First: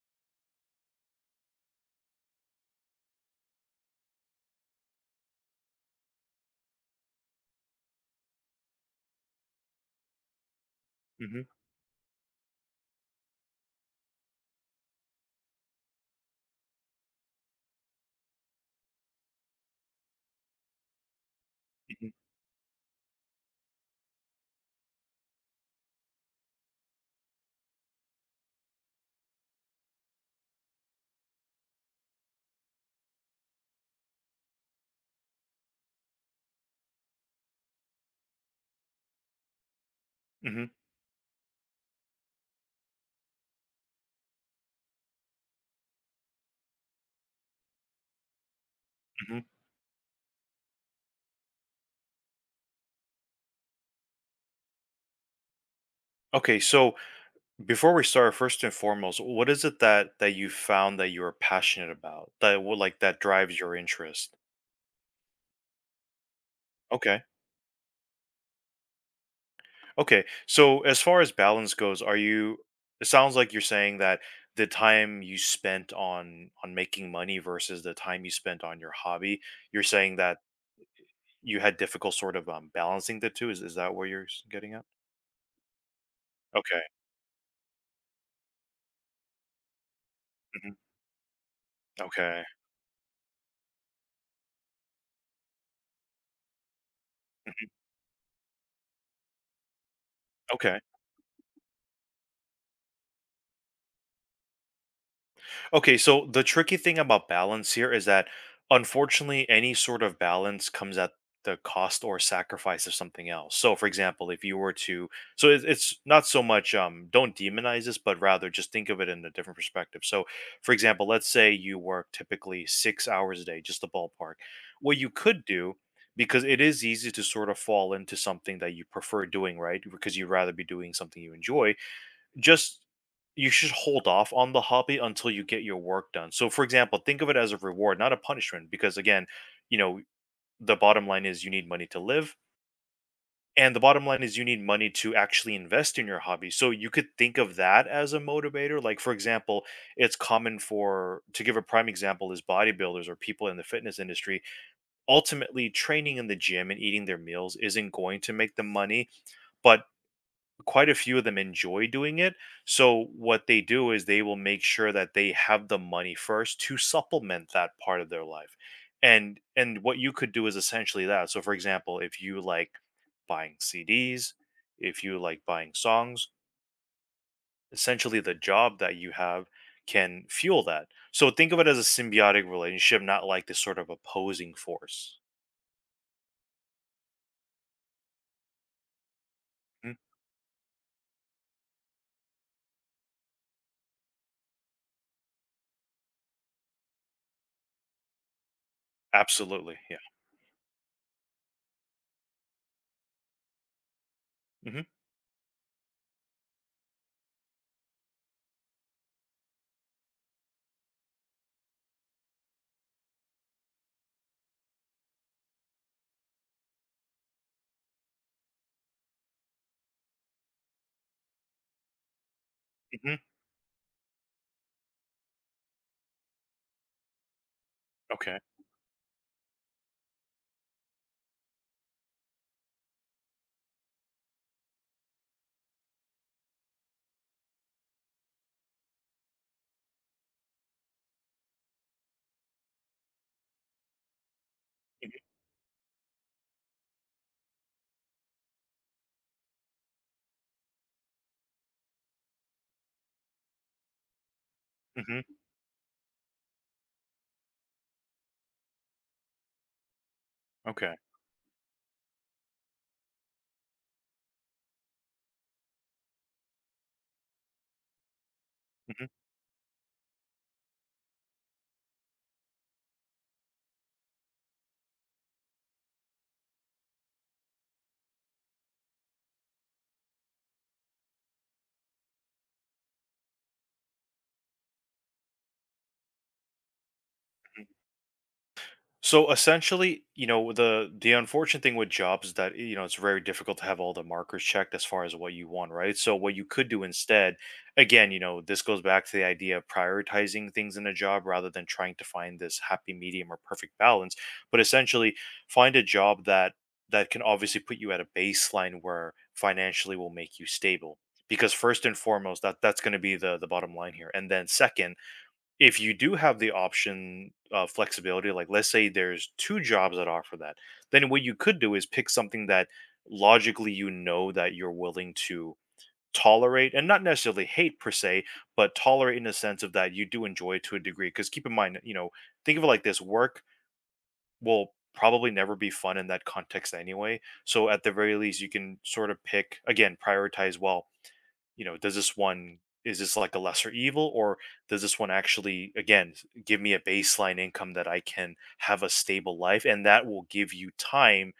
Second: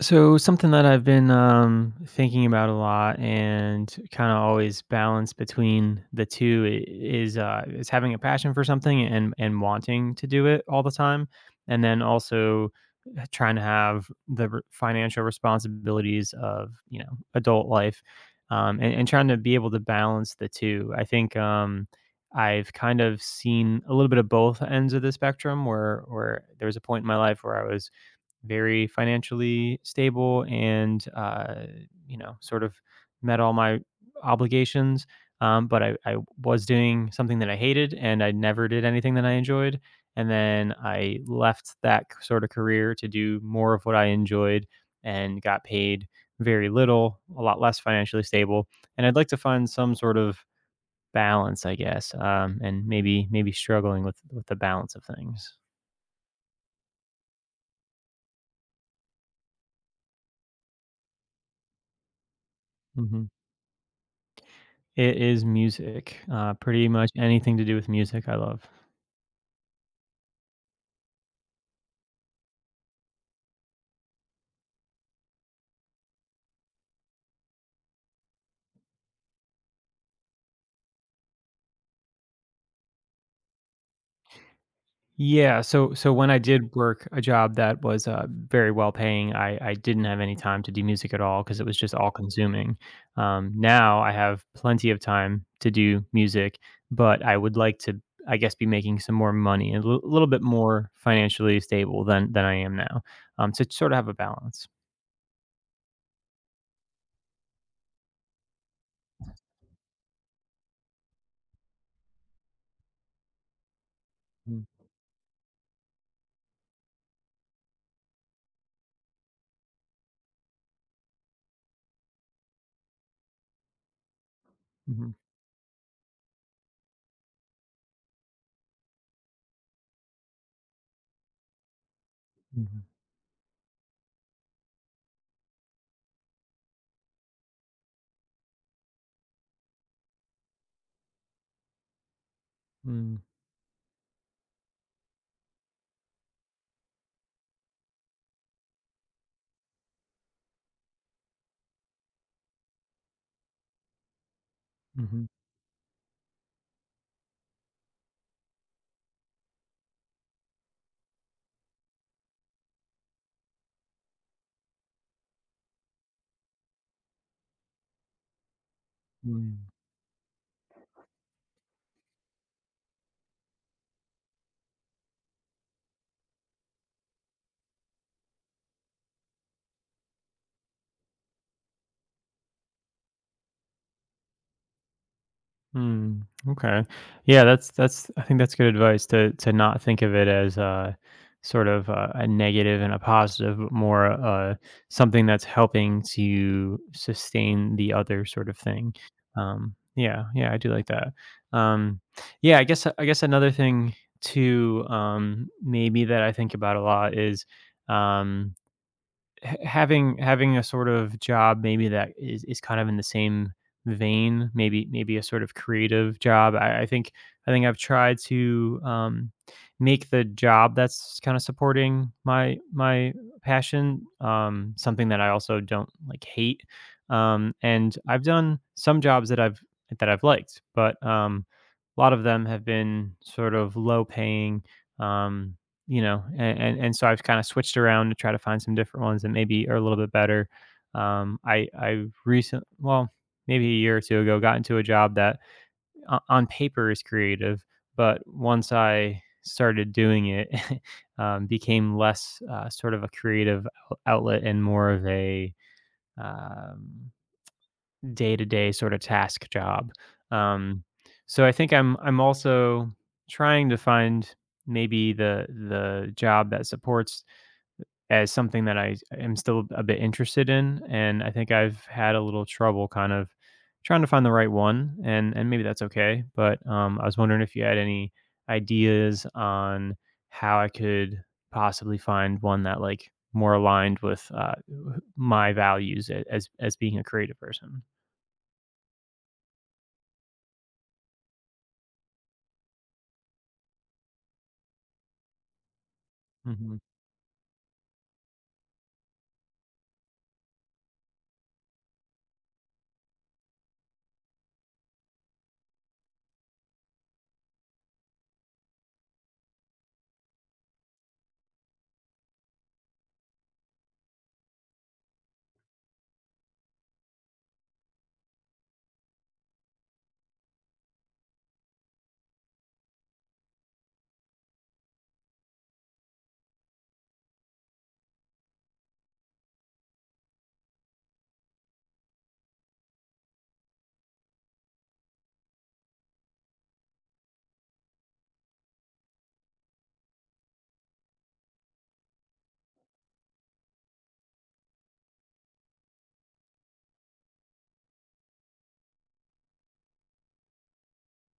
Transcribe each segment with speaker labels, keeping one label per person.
Speaker 1: So something that I've been thinking about a lot and kind of always balance between the two is having a passion for something and wanting to do it all the time,
Speaker 2: Mhm,
Speaker 1: and then also trying to have the financial responsibilities of you know adult life, and trying to be able to balance the two. I think
Speaker 2: mhm,
Speaker 1: I've kind of seen a little bit of both ends of the spectrum where there was a point in my life where I was very financially stable and you know, sort of met all my obligations, but I was doing something that I hated, and I never did anything that I enjoyed. And
Speaker 2: mhm,
Speaker 1: then I left that sort of career to do more of what I enjoyed and got paid very little, a lot less financially stable. And I'd like to
Speaker 2: mhm.
Speaker 1: find some sort of balance, I guess, and maybe struggling with the balance of things.
Speaker 2: Okay, so before we start, first and foremost, what is it that you found that you're passionate about that will like that
Speaker 1: Hmm.
Speaker 2: drives your interest?
Speaker 1: It is music. Pretty much
Speaker 2: Okay,
Speaker 1: anything to do with music I love.
Speaker 2: okay. So as far as balance goes, are you? It sounds like you're saying that the time you spent on making money versus the time you spent on your hobby, you're saying that you had difficult sort of balancing the two. Is that what you're getting at?
Speaker 1: Yeah, so when I did
Speaker 2: Okay,
Speaker 1: work a job that was, very well paying, I didn't have any time to
Speaker 2: mhm,
Speaker 1: do music at all because it was just all
Speaker 2: okay,
Speaker 1: consuming. Now I have plenty of time to do music, but I would like to, I guess, be making some more money and a little bit
Speaker 2: okay.
Speaker 1: more financially stable than I am now, to sort of have a balance.
Speaker 2: Okay, so the tricky thing about balance here is that unfortunately, any sort of balance comes at the cost or sacrifice of something else. So, for example, if you
Speaker 1: Mm,
Speaker 2: were to, so it's not so much, don't demonize this, but rather just think of it in a different perspective. So, for example, let's say you work typically six hours a day, just the ballpark. What you
Speaker 1: mhm,
Speaker 2: could do, because it is easy to sort of fall into something that you prefer doing, right? Because you'd rather be doing something you enjoy just
Speaker 1: mhm,
Speaker 2: you should hold off on the hobby until you get your work done. So, for example, think of it as a reward, not a punishment, because again, you know, the bottom line is you need money to live.
Speaker 1: mm,
Speaker 2: And the bottom line is you need money to actually invest in your hobby. So you could think of that as a motivator. Like, for example, it's common for, to give a prime example, is bodybuilders or people in the fitness industry.
Speaker 1: mhm,
Speaker 2: Ultimately, training in the gym and eating their meals isn't going to make them money, but quite a few of them enjoy doing it. So what they do is they will make sure that they have the money first to supplement that part of their life. And
Speaker 1: mm.
Speaker 2: and what you could do is essentially that. So for example, if you like buying CDs, if you like buying songs, essentially the job that you have can fuel that. So think of it as a symbiotic relationship, not like this sort of opposing force.
Speaker 1: Hmm, okay. Yeah, that's I think that's good advice to not
Speaker 2: Mhm.
Speaker 1: think of it as a sort of a negative and a positive, but more something that's helping to sustain the other sort of thing. Um,
Speaker 2: Absolutely. Yeah.
Speaker 1: yeah, yeah, I do like that. Um, yeah, I guess another thing too,
Speaker 2: Hmm.
Speaker 1: um, maybe that I think about a lot is, um, having a sort of job maybe that is kind of in the same vein, maybe a sort of creative job. I think I've tried to, make the job that's kind of supporting my
Speaker 2: Hmm.
Speaker 1: passion, something that I also don't like hate, and I've
Speaker 2: Okay.
Speaker 1: done some jobs that I've that I've liked, but, a lot of them have been sort of low paying, um, you know, a and so I've kinda switched around to try to find some different ones that maybe are a little bit better. I recent well, maybe a year or 2 ago, got into a job that o on paper is creative, but once I started doing it, became less, sort of a creative ou outlet, and more
Speaker 2: Hmm.
Speaker 1: of
Speaker 2: Hmm.
Speaker 1: a, um, day-to-day sorta task job. Um,
Speaker 2: Okay.
Speaker 1: so I think I'm also trying to find maybe the job that supports as something that I
Speaker 2: Hmm.
Speaker 1: am still a bit interested in, and I think I've had a little trouble kind of trying to find the right one, and maybe that's okay. But, I was wondering if you had any ideas on how I could possibly find one that, like, more aligned with, my values, as being a creative person.
Speaker 2: So essentially, you know, the unfortunate thing with jobs is that you know it's very difficult to have all the markers checked as far as what you want, right? So what you could
Speaker 1: Mm-hmm.
Speaker 2: do instead, again, you know, this goes back to the idea of prioritizing things in a job rather than trying to find this happy medium or perfect balance, but essentially find a job that that can obviously put you at a baseline where financially will make you stable. Because first and foremost, that's going to be the bottom line here. And then second, if you do have the option of flexibility, like let's say there's two jobs that offer that, then what you could do is pick something that logically you know that you're willing to tolerate and not necessarily hate per se, but tolerate in the sense of that you do enjoy it to a degree. Because keep in mind, you know, think of it like this work will probably never be fun in that context anyway. So at the very least, you can sort of pick again, prioritize well you know, does this one is this like a lesser evil or does this one actually again give me a baseline income that I can have a stable life and that will give you time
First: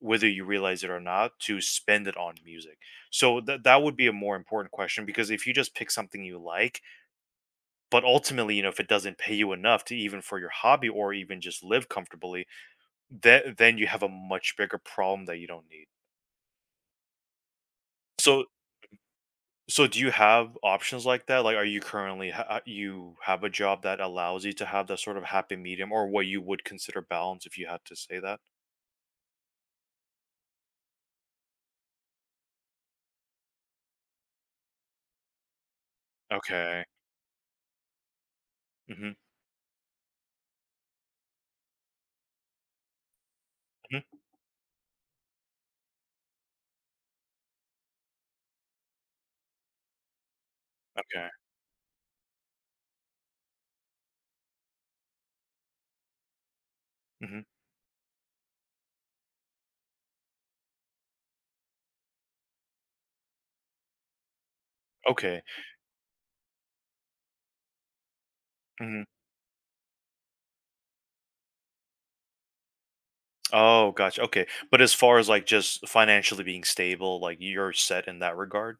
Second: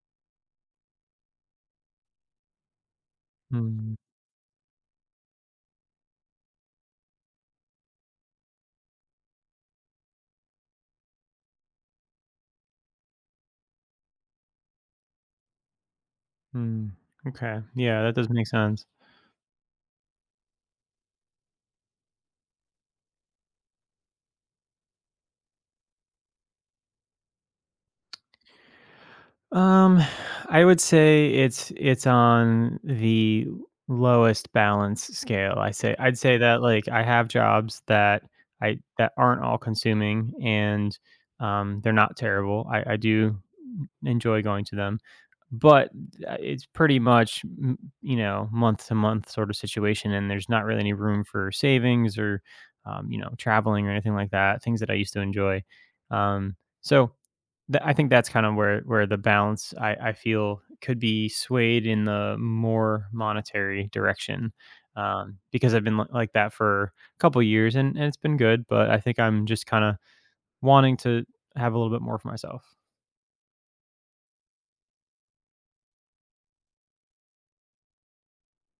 Speaker 2: whether you realize it or not to spend it on music. So that
Speaker 1: Hmm.
Speaker 2: that
Speaker 1: Mm,
Speaker 2: would be a more important question because if you just pick something you like but ultimately, you know, if it doesn't pay you enough to even for your hobby or even just live comfortably, that then you have a much bigger problem that you don't need.
Speaker 1: mm. Okay. Yeah, that does
Speaker 2: So
Speaker 1: make sense.
Speaker 2: So do you have options like that? Like, are you currently you have a job that allows you to have that sort of happy medium, or what you would consider balance, if you had to say that?
Speaker 1: Um, I would say it's on the lowest balance scale. I say I'd say that,
Speaker 2: Okay.
Speaker 1: like, I have jobs that I that
Speaker 2: Hmm.
Speaker 1: aren't all consuming, and, um, they're not terrible. I do
Speaker 2: Hmm.
Speaker 1: enjoy going to them. But, it's pretty much, you know, month to month sort of situation, and there's not really any room
Speaker 2: Okay.
Speaker 1: for savings or, you know, traveling or anything like that. Things that I used to enjoy. Um, so
Speaker 2: Hmm.
Speaker 1: I think that's kind of where the balance, I feel, could be swayed in the more monetary direction,
Speaker 2: Okay.
Speaker 1: because I've been like that for a couple years, and it's been good. But I
Speaker 2: Hmm.
Speaker 1: think I'm just kind of wanting to have a little bit more for myself.
Speaker 2: Oh, gotcha. Okay. But as far as like just financially being stable, like you're set in that regard.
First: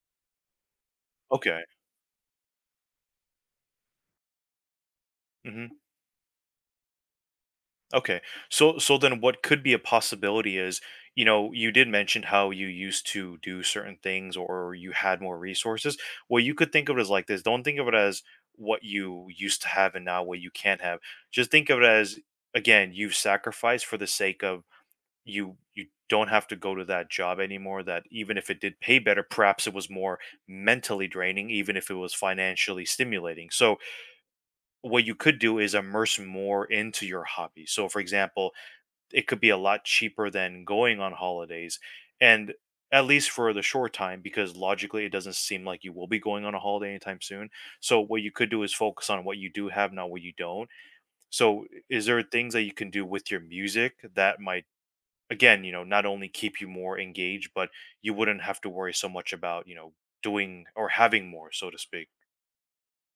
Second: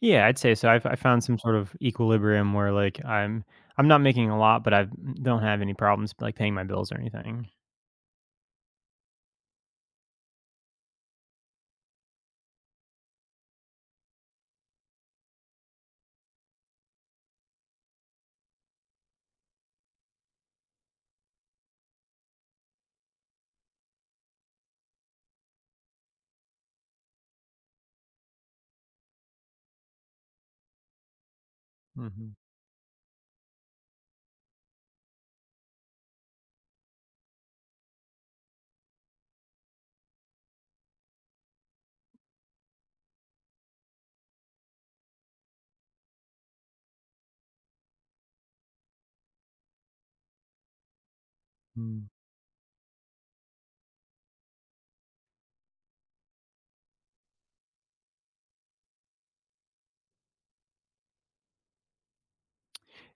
Speaker 1: Yeah, I'd say so. I found some sort
Speaker 2: Okay.
Speaker 1: of equilibrium where, like, I'm not making a lot, but I don't have any
Speaker 2: Hmm.
Speaker 1: problems, like, paying my bills or anything.
Speaker 2: Okay. So so then what could be a possibility is, you know, you did mention how you used to do certain things or you had more resources. Well, you could think of it as like this. Don't think of it as what you used to have and now what you can't have. Just think of it as again, you've sacrificed for the sake of you you don't have to go to that job anymore that even if it did pay better, perhaps it was more mentally draining even if it was
Speaker 1: Mhm.
Speaker 2: financially stimulating. So what you could do is immerse more into your hobby. So for example, it could be a lot cheaper than going on holidays and at least for the short time because logically it doesn't seem like you will be going on a holiday anytime soon so what you could do is focus on what you do have not what you don't so is there things that you can do with your music that might again you know not only keep you more engaged but you wouldn't have to worry so much about you know doing or having more so to speak.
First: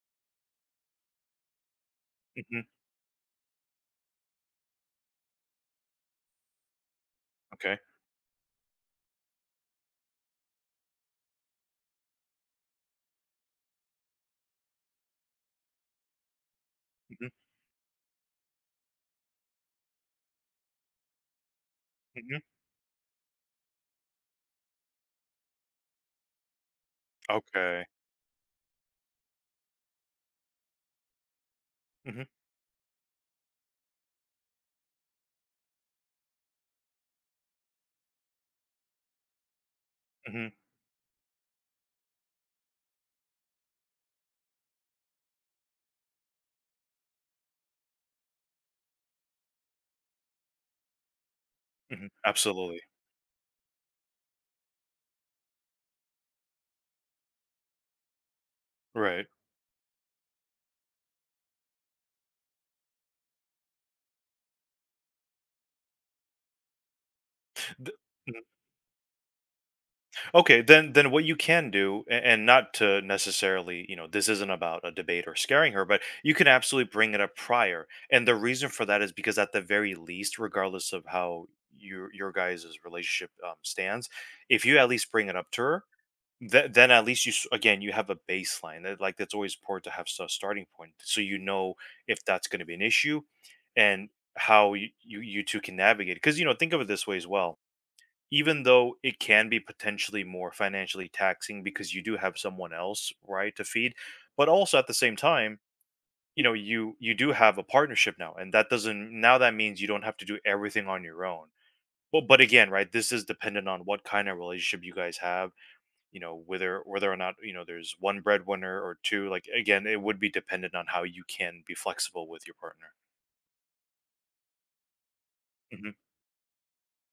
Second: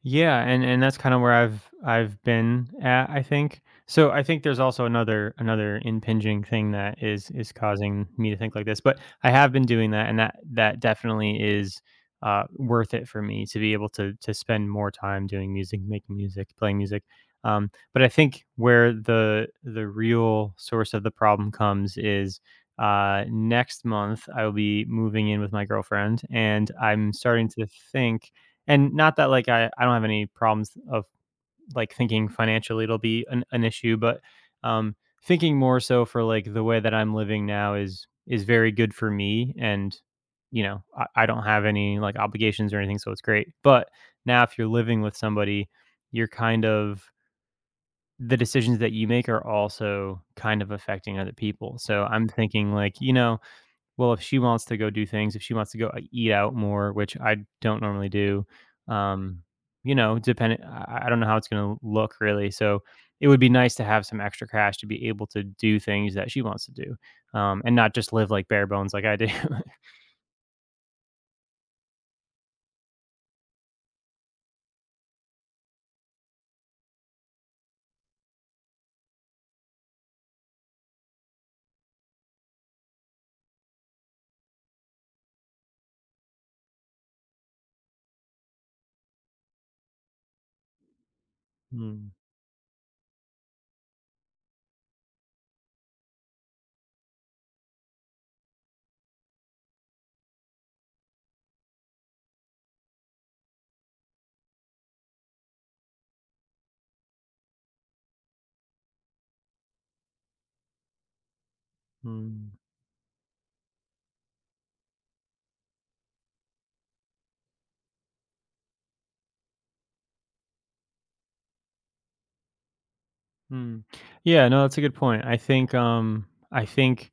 Speaker 1: Yeah, and that's kind of where I've been
Speaker 2: Hmm.
Speaker 1: at, I think. So I think there's also another impinging thing that is
Speaker 2: Okay.
Speaker 1: causing me to think like this, but I have been doing that, and that definitely is, worth it for me to be able to spend more time doing music, making music, playing music.
Speaker 2: Hmm.
Speaker 1: But I think where the real source of the problem comes is,
Speaker 2: Hmm.
Speaker 1: next month I will be moving in with my girlfriend, and I'm starting to
Speaker 2: Okay.
Speaker 1: think, and not that like, I don't have any problems of like
Speaker 2: Hmm.
Speaker 1: thinking financially it'll be an issue, but, um, thinking more so for like the way that I'm living now is very good for me, and,
Speaker 2: Hmm.
Speaker 1: you know, I don't have any like obligations or anything, so it's great. But now if you're living with somebody, you're kind of, the decisions that you make are also kind of affecting other people, so
Speaker 2: Hmm.
Speaker 1: I'm thinking,
Speaker 2: Absolutely.
Speaker 1: like, you know, well, if she wants to go do things, if she wants to go, eat out more, which I don't normally do, um, you know, depending, I don't know how it's gonna look really, so it would be nice to have some extra cash to be able to do things that she wants to do, and not just live,
Speaker 2: Right.
Speaker 1: like, bare bones like I do.
Speaker 2: Okay, then what you can do, and not to necessarily, you know, this isn't about a debate or scaring her, but you can absolutely bring it up prior. And the reason for that is because at the very least, regardless of how your guys' relationship stands, if you at least bring it up to her, then at least you again you have a baseline. That, like that's always important to have a starting point, so you know
Speaker 1: Mm,
Speaker 2: if that's going to be an issue, and how you two can navigate. Because you know, think of it this way as well even though it can be potentially more financially taxing because you do have someone else right to feed but also at the same time you know you do have a partnership now and that doesn't now that means you don't have to do everything on your own but
Speaker 1: mm,
Speaker 2: again right this is dependent on what kind of relationship you guys have you know whether or not you know there's one breadwinner or two like again it would be dependent on how you can be flexible with your partner.
Speaker 1: mm. Yeah, no, that's a good point.
Speaker 2: Hmm.
Speaker 1: I think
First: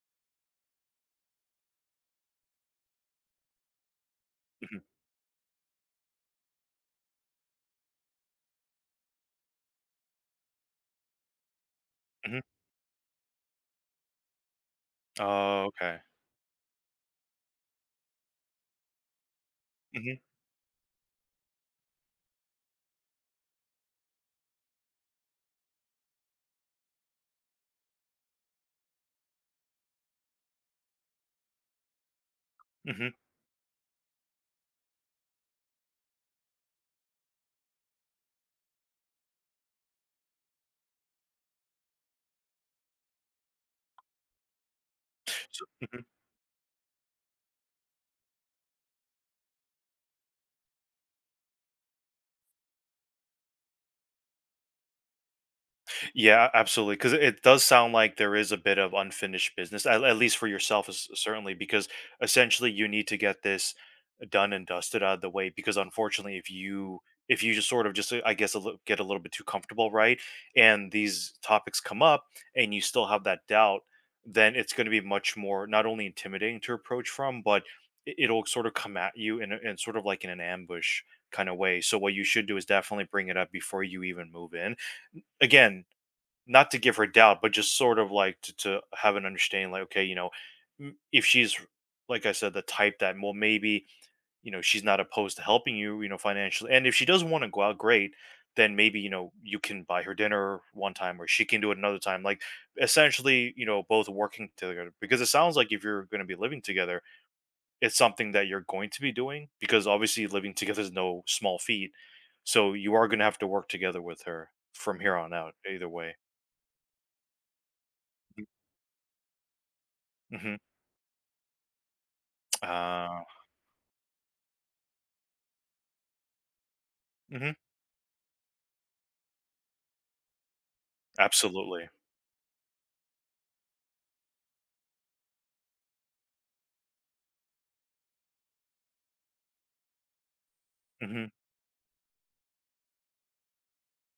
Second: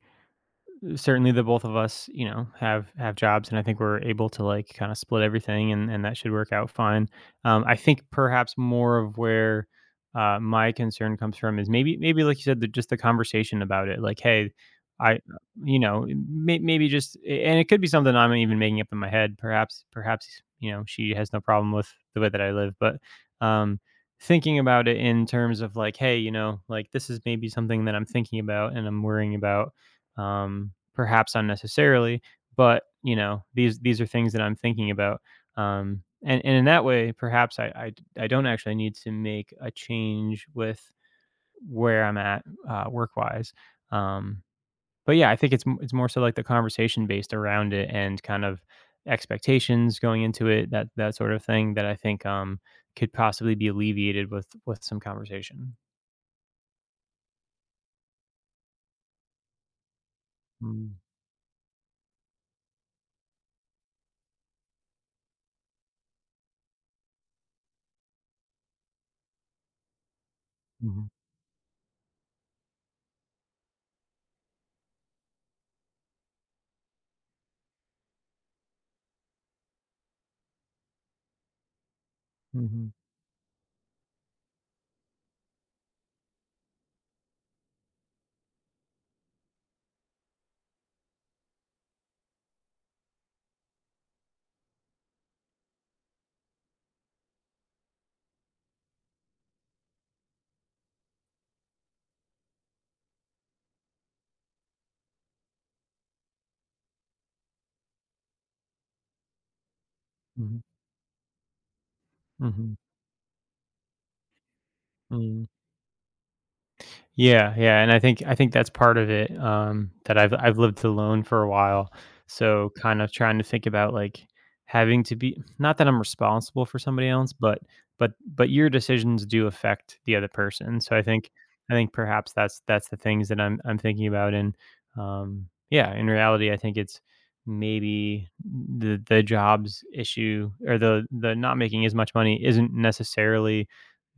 Speaker 1: certainly the both of us, you know, have jobs, and I think we're able to, like,
Speaker 2: Hmm.
Speaker 1: kind of split everything, and that should work out fine. I think perhaps more of where, my concern comes from is maybe like
Speaker 2: Hmm.
Speaker 1: you said, the, just the conversation about it, like, hey, I
Speaker 2: Oh,
Speaker 1: you
Speaker 2: okay.
Speaker 1: know, maybe just, and it could be something I'm even making up in my head, perhaps
Speaker 2: Hmm.
Speaker 1: perhaps you know, she has no problem with the way that I live, but, um, thinking about it in terms of like, hey, you know, like, this is maybe something that I'm thinking about and I'm worrying about, perhaps unnecessarily. But you know, these are things that I'm thinking about, and in that way, perhaps I don't actually need to make a change with where I'm at, work wise. Um, but yeah, I think it's more
Speaker 2: Hmm.
Speaker 1: so like the conversation based around it, and kind of expectations going into it, that that sort of thing, that I think, could possibly be alleviated with some conversation.
Speaker 2: Yeah, absolutely. Because it does sound like there is a bit of unfinished business, at least for yourself,
Speaker 1: Mm-hmm.
Speaker 2: is certainly, because essentially you need to get this done and dusted out of the way. Because unfortunately, if you just sort of just I guess a little, get a little bit too comfortable, right, and
Speaker 1: Mm-hmm.
Speaker 2: these topics come up, and you still have that doubt, then it's going to be much more not only intimidating to approach from, but it'll sort of come at you in, a, in sort of like in an ambush kind of way. So what you should do is
Speaker 1: Mm-hmm.
Speaker 2: definitely bring it up before you even move in again not to give her doubt, but just sort of like to have an understanding, like, okay, you know, if she's, like I said, the type that, well, maybe, you know, she's not opposed to helping you, you know, financially. And if she doesn't want to go out, great. Then maybe, you know, you can buy her dinner one time or she can do it another time. Like essentially, you know, both working together because it sounds like if you're going to be living together, it's something that you're going to be doing because obviously living together is no small feat. So you are going to have to work together with her from here on
Speaker 1: Mm-hmm.
Speaker 2: out, either way.
Speaker 1: Yeah, yeah, and I think that's part of it. Um, that I've
Speaker 2: Mhm.
Speaker 1: I've lived alone for a while, so kind of
Speaker 2: Uh,
Speaker 1: trying to think about, like, having to be, not that I'm responsible for somebody else,
Speaker 2: mhm,
Speaker 1: but your decisions do affect the other person, so I think
Speaker 2: absolutely,
Speaker 1: perhaps that's the things that I'm thinking about. And, yeah, in reality, I think it's maybe the jobs issue, or the
Speaker 2: mhm.
Speaker 1: not making as much money isn't necessarily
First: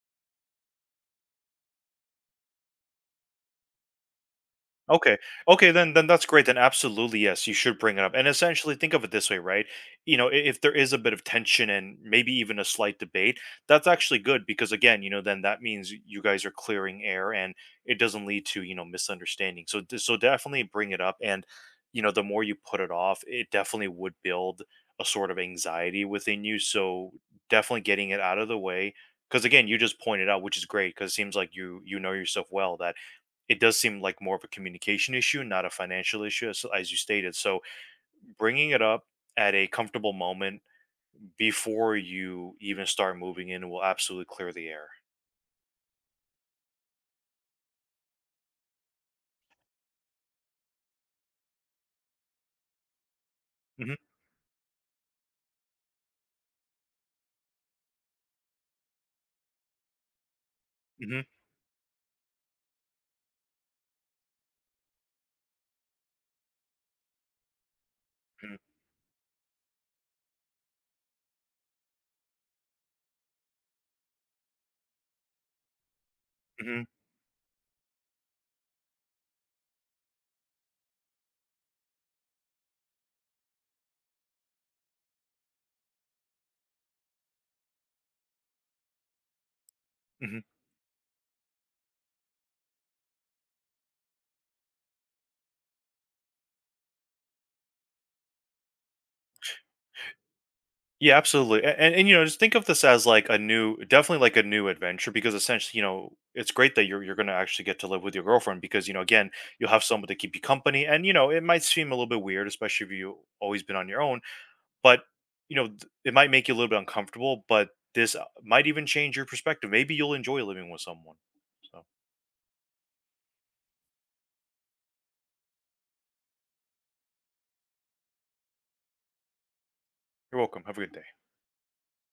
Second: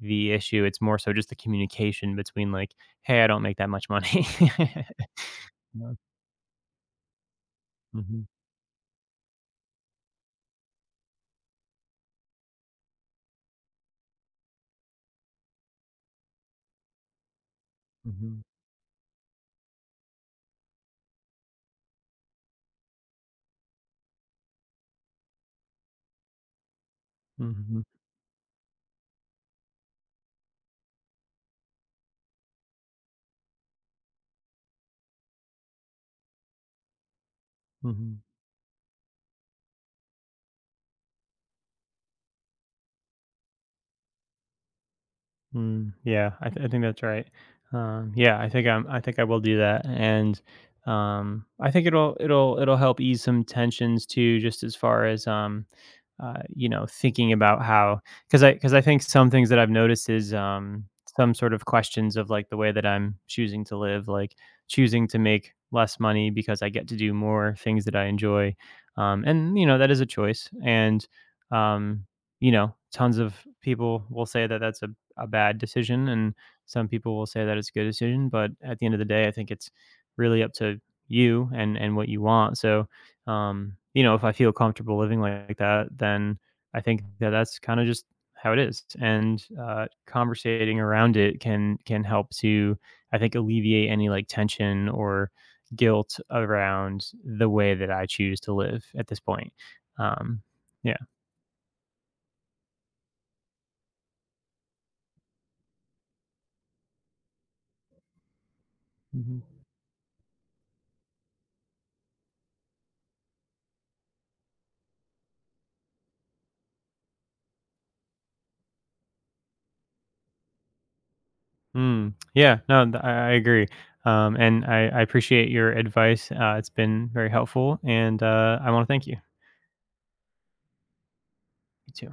Speaker 1: the issue. It's more so just the communication between, like, hey, I don't make that much money.
Speaker 2: Okay. Okay,
Speaker 1: Yeah.
Speaker 2: then that's great. Then absolutely, yes, you should bring it up.
Speaker 1: Mhm,
Speaker 2: And essentially think of it this way, right? You know, if there is a bit of tension and maybe even a slight debate, that's actually good because again, you know, then that means you guys are clearing air and it doesn't
Speaker 1: mhm,
Speaker 2: lead to, you know, misunderstanding. So so definitely bring it up and you know, the more you put it off, it definitely would build a sort of anxiety within you. So
Speaker 1: mhm,
Speaker 2: definitely getting it out of the way because again, you just pointed out, which is great because it seems like you know yourself well that it does seem like more of a communication issue, not a financial issue, as you stated. So,
Speaker 1: mhm,
Speaker 2: bringing it up at a comfortable moment before you even start moving in will absolutely clear the air.
Speaker 1: mm, yeah, I th I think that's right. Yeah, I think I think I will do that. And, I think it'll help ease some
Speaker 2: Hmm.
Speaker 1: tensions too, just as far as, you know, thinking about how, because I think some things that I've noticed is,
Speaker 2: Hmm.
Speaker 1: some sort of questions of, like, the way that I'm choosing to live, like choosing to make less money because I get to do more things that I enjoy, and, you know, that is a choice. And, um, you know, tons of people will say that that's a bad decision, and
Speaker 2: Hmm.
Speaker 1: some people will say that it's a good decision. But at the end of the day, I think it's really up to you and what you want. So, you know, if I feel comfortable living like that, then I think that that's kind of just how it is. And,
Speaker 2: Hmm.
Speaker 1: conversating around it can help to, I think, alleviate any like tension or guilt around the way that I choose to live at this point. Um, yeah.
Speaker 2: Yeah, absolutely. And you know, just think of this as like a new, definitely like a new adventure because essentially, you know, it's great that you're going to actually get to live with your girlfriend because you know, again,
Speaker 1: Mhm.
Speaker 2: you'll have someone to keep you company, and you know, it might seem a little bit weird, especially if you've always been on your own. But, you know, it might make you a little bit uncomfortable, but this might even change your perspective. Maybe you'll enjoy living with someone. So
Speaker 1: Mm, yeah. No, I agree. And I appreciate your advice. It's been very helpful, and, I want to thank you.
Speaker 2: you're welcome. Have a good day.
Speaker 1: You too.